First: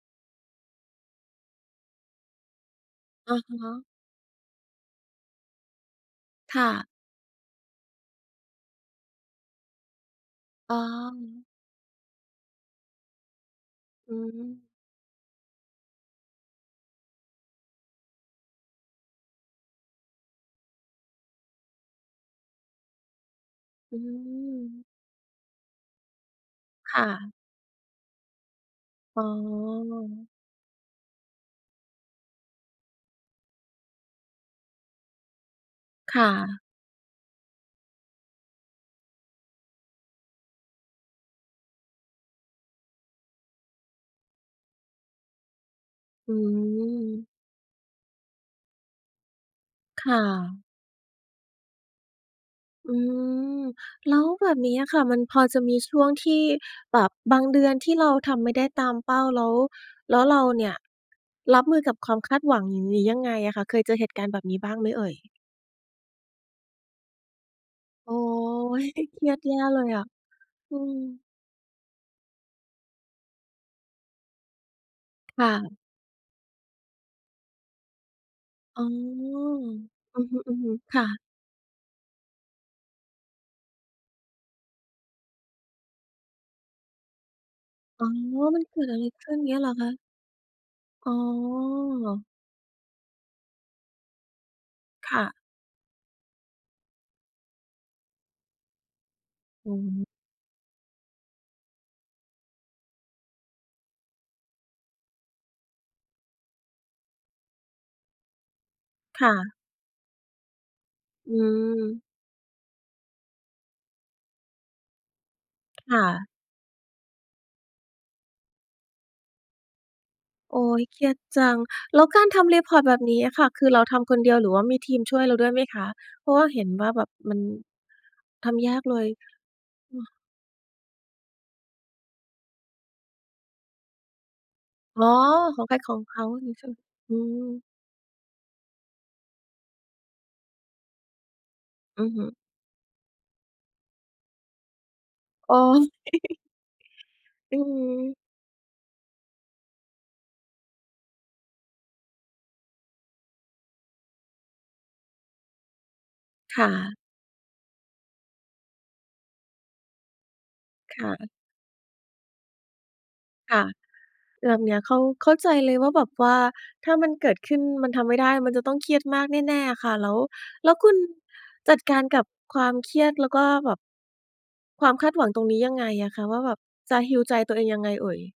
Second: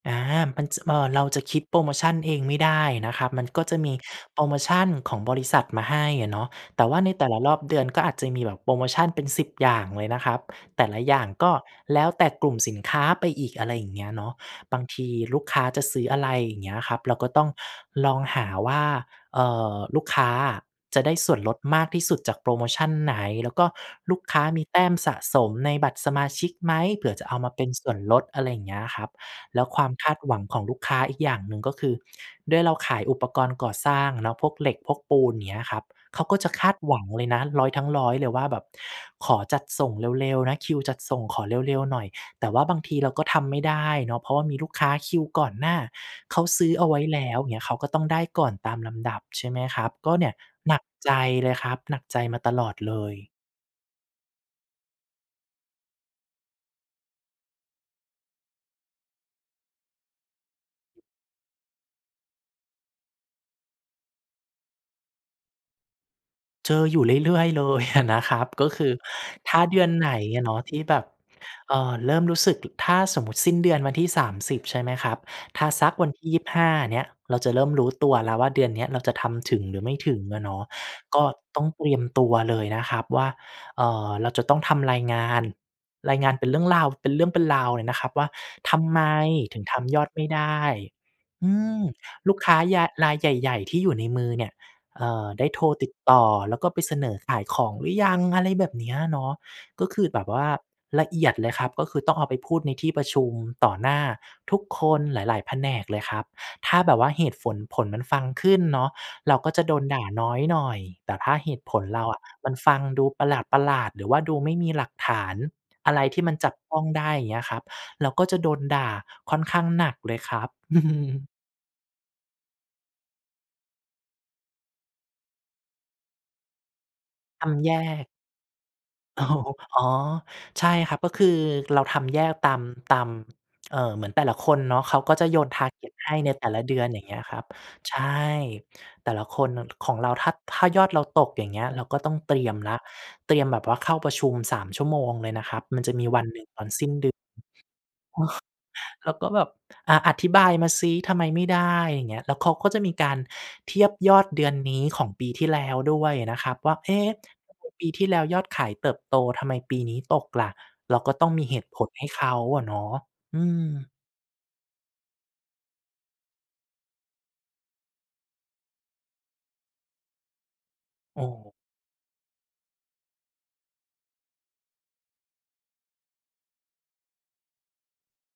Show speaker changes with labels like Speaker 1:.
Speaker 1: อา มันจะ เอ่อ เราจะคิดโพรโมชันเองไม่ได้นะครับ
Speaker 2: อะ
Speaker 1: มันก็
Speaker 2: ฮ
Speaker 1: จะ
Speaker 2: ะ
Speaker 1: มีโพรโมชันของบริษัทมาให้อะเนาะ
Speaker 2: ค่
Speaker 1: แต
Speaker 2: ะ
Speaker 1: ่ว่าในแต่ละรอบเดือน ก็อาจจะมีแบบโพรโมชันเป็น 10 อย่างเลยนะครับ
Speaker 2: อ๋
Speaker 1: แ
Speaker 2: อ
Speaker 1: ต่ละอย่างก็แล้วแต่กลุ่มสินค้าไปอีก อะไรอย่างเงี้
Speaker 2: อ
Speaker 1: ย
Speaker 2: ื
Speaker 1: เนาะ
Speaker 2: ม
Speaker 1: บางทีลูกค้าจะซื้ออะไร อย่างเงี้ยครับ เราก็ต้องลองหาว่า เอ่อ ลูกค้าอะจะได้ส่วนลดมากที่สุดจากโพรโมชันไหน แล้วก็
Speaker 2: อื
Speaker 1: ลูกค้ามีแต
Speaker 2: ม
Speaker 1: ้มสะสมในบัตรสมาชิกไหม
Speaker 2: ค
Speaker 1: เ
Speaker 2: ่
Speaker 1: ผื่อจะเ
Speaker 2: ะ
Speaker 1: อามาเป็นส่วนลด อะไรอย่างเงี้ยครับ
Speaker 2: อ๋อ
Speaker 1: แล้วความคาดหวังของลูกค้าอีกอย่างหนึ่ง ก็คือด้วยเราขายอุปกรณ์ก่อสร้างอะเนาะ พวกเหล็ก พวกปูน เงี้ยครับ
Speaker 2: ค
Speaker 1: เขา
Speaker 2: ่
Speaker 1: ก็จะ
Speaker 2: ะ
Speaker 1: คาดหวังเลยนะ 100 ทั้ง 100 เลยว่าแบบขอจัดส่งเร็ว ๆ นะ คิวจัดส่งขอเร็ว ๆ หน่อย แต่ว่าบางทีเราก็ทำไม่ได้เนาะ เพราะว่ามีลูกค้าคิวก่อนหน้า
Speaker 2: อื
Speaker 1: เขาซื้อเอาไว้แล
Speaker 2: ม
Speaker 1: ้วเงี้ย เขาก็ต้องได้ก่อนตามลำดับ ใช่ไหมครับ
Speaker 2: ค
Speaker 1: ก
Speaker 2: ่
Speaker 1: ็เนี่ย
Speaker 2: ะ
Speaker 1: หนักใจเลยครับ หนักใจมาตลอด
Speaker 2: อ
Speaker 1: เล
Speaker 2: ื
Speaker 1: ย
Speaker 2: ม แล้วแบบนี้อะค่ะ มันพอจะมีช่วงที่แบบบางเดือนที่เราทำไม่ได้ตามเป้า แล้ว แล้วเราเนี่ย รับมือกับความคาดหวังนี้ยังไงอะคะ เคยเจอเหตุการณ์แบบนี้บ้างไหมเอ่ย?
Speaker 1: เจออยู่เรื่อย ๆ เลย อะ
Speaker 2: โอ๊
Speaker 1: นะครับ ก็ค
Speaker 2: ย
Speaker 1: ือ
Speaker 2: เครียด
Speaker 1: ถ
Speaker 2: แย
Speaker 1: ้
Speaker 2: ่
Speaker 1: าเด
Speaker 2: เล
Speaker 1: ือ
Speaker 2: ย
Speaker 1: น
Speaker 2: อะ
Speaker 1: ไหนอะเนาะ ท
Speaker 2: อื
Speaker 1: ี่แบบ
Speaker 2: ม
Speaker 1: เอ่อ เริ่มรู้สึก ถ ถ้าสมมุติสิ้นเดือนวันที่ 30 ใช่ไหมครับ
Speaker 2: ค่
Speaker 1: ถ้า
Speaker 2: ะ
Speaker 1: สักวันที่ 25 เนี้ย เราจะเริ่มรู้ตัวแล้วว่า เดือน
Speaker 2: อ
Speaker 1: เน
Speaker 2: ๋
Speaker 1: ี
Speaker 2: อ
Speaker 1: ้ยเราจะทำถึงหรือไม่ถึ
Speaker 2: อื
Speaker 1: ง
Speaker 2: อ
Speaker 1: อะเนาะ
Speaker 2: ฮึ ๆ ค่ะ
Speaker 1: ก็ต้องเตรียมตัวเลยนะครับว่า เอ่อ เราจะต้องทำรายงาน รายงานเป็นเรื่องราว เป็นเรื่องเป็นราวเลยนะค
Speaker 2: อ๋
Speaker 1: ร
Speaker 2: อ
Speaker 1: ับว่า
Speaker 2: มัน
Speaker 1: ท
Speaker 2: เกิด
Speaker 1: ำ
Speaker 2: อ
Speaker 1: ไ
Speaker 2: ะ
Speaker 1: ม
Speaker 2: ไรขึ้นเงี
Speaker 1: ถ
Speaker 2: ้
Speaker 1: ึ
Speaker 2: ย
Speaker 1: ง
Speaker 2: เหรอ
Speaker 1: ท
Speaker 2: คะ?
Speaker 1: ำยอดไม่ได้
Speaker 2: อ๋
Speaker 1: อืม
Speaker 2: อ
Speaker 1: ลูกค้ายาย รายใหญ่ ๆ ที่อยู่ในมือเนี่ย เอ่
Speaker 2: ค่
Speaker 1: อ
Speaker 2: ะ
Speaker 1: ได้โทรติดต่อ แล้วก็ไปเสนอขายของหรือยัง อะไรแบบเนี้ยเนาะ
Speaker 2: อือ
Speaker 1: ก็ค
Speaker 2: ฮึ
Speaker 1: ือแบบว่า ละเอียดเลยครับ ก็คือต้องเอาไปพูดในที่ประชุม ต่อหน้าทุกคนหลาย ๆ แผนกเลยครับ ถ้าแบบว่าเหตุฝน ผลมันฟังขึ้นเนาะ
Speaker 2: ค่
Speaker 1: เราก็
Speaker 2: ะ
Speaker 1: จะโดนด่าน้อยหน่อย แต่ถ
Speaker 2: อ
Speaker 1: ้
Speaker 2: ื
Speaker 1: าเหตุผลเร
Speaker 2: ม
Speaker 1: าอะ มันฟังดูประหลาด ๆ หรือว่าดูไม่มีหลักฐานอะ
Speaker 2: ค
Speaker 1: ไ
Speaker 2: ่
Speaker 1: รที
Speaker 2: ะ
Speaker 1: ่มันจับต้องได้ อย่างเงี้ยครับ เราก็จะโดนด่าค่อนข้างหนักเลยครับ
Speaker 2: โอ๊ย เครียดจัง แล้วการทำ report แบบนี้อะค่ะ คือเราทำคนเดียว หรือว่ามีทีมช่วยเราด้วยไหมคะ? เพราะว่าเห็นว่าแบบมัน
Speaker 1: ทำแยก
Speaker 2: ทำแยกเลย?
Speaker 1: อ๋อ
Speaker 2: อือ
Speaker 1: ใช่ครับ ก็คือเราทำแยกตาม ตาม เอ่อ เหมือนแต่ละคนเนาะ เขา
Speaker 2: อ๋อ
Speaker 1: ก็จะโยน
Speaker 2: ของใครข
Speaker 1: target
Speaker 2: อง
Speaker 1: ให
Speaker 2: เ
Speaker 1: ้
Speaker 2: ขา
Speaker 1: ในแต
Speaker 2: อย่า
Speaker 1: ่
Speaker 2: งนี้
Speaker 1: ละ
Speaker 2: ใช่ไ
Speaker 1: เ
Speaker 2: ห
Speaker 1: ด
Speaker 2: ม?
Speaker 1: ือน อย่างเ
Speaker 2: อ
Speaker 1: ง
Speaker 2: ื
Speaker 1: ี้ยครับ
Speaker 2: ม
Speaker 1: ใช่ แต่ละคน น ของเราถ้า ถ้ายอดเราตก อย่างเงี้ย เราก็
Speaker 2: อื
Speaker 1: ต้
Speaker 2: อ
Speaker 1: อง
Speaker 2: ฮึ
Speaker 1: เตรียมแล้ว เตรียมแบบว่าเข้าประชุม 3 ชั่วโมงเลยนะค
Speaker 2: อ๋
Speaker 1: ร
Speaker 2: อ
Speaker 1: ับ มันจะมีวันหนึ่งตอนสิ้นเดือน
Speaker 2: อือฮึ
Speaker 1: เราก็แบบ "อะ อธิบายมาซิ ทำไมไม่ได้?" อย่างเงี้ย แล้วเขาก็จะมีการเทียบยอดเดือนนี้ของปีที่แล้วด้วยนะครั
Speaker 2: ค
Speaker 1: บ
Speaker 2: ่
Speaker 1: ว่า "เอ
Speaker 2: ะ
Speaker 1: ๊ะ ปีที่แล้วยอดขายเติบโต ทำไมปีนี้ตกล่ะ?" เ
Speaker 2: ค
Speaker 1: ราก
Speaker 2: ่
Speaker 1: ็ต
Speaker 2: ะ
Speaker 1: ้องมีเหตุผลให้เขาอะเนาะ อื
Speaker 2: ค่ะ
Speaker 1: ม
Speaker 2: แบบเนี้ยเข้า เข้าใจเลยว่าแบบว่า ถ้ามันเกิดขึ้นมันทำไม่ได้ มันจะต้องเครียดมากแน่ ๆ อ่ะค่ะ แล้ว แล้วคุณ
Speaker 1: โอ้โฮ
Speaker 2: จัดการกับความเครียด แล้วก็แบบ ความคาดหวังตรงนี้ยังไงอ่ะคะ ว่าแบบจะ heal ใจตัวเองยังไงเอ่ย?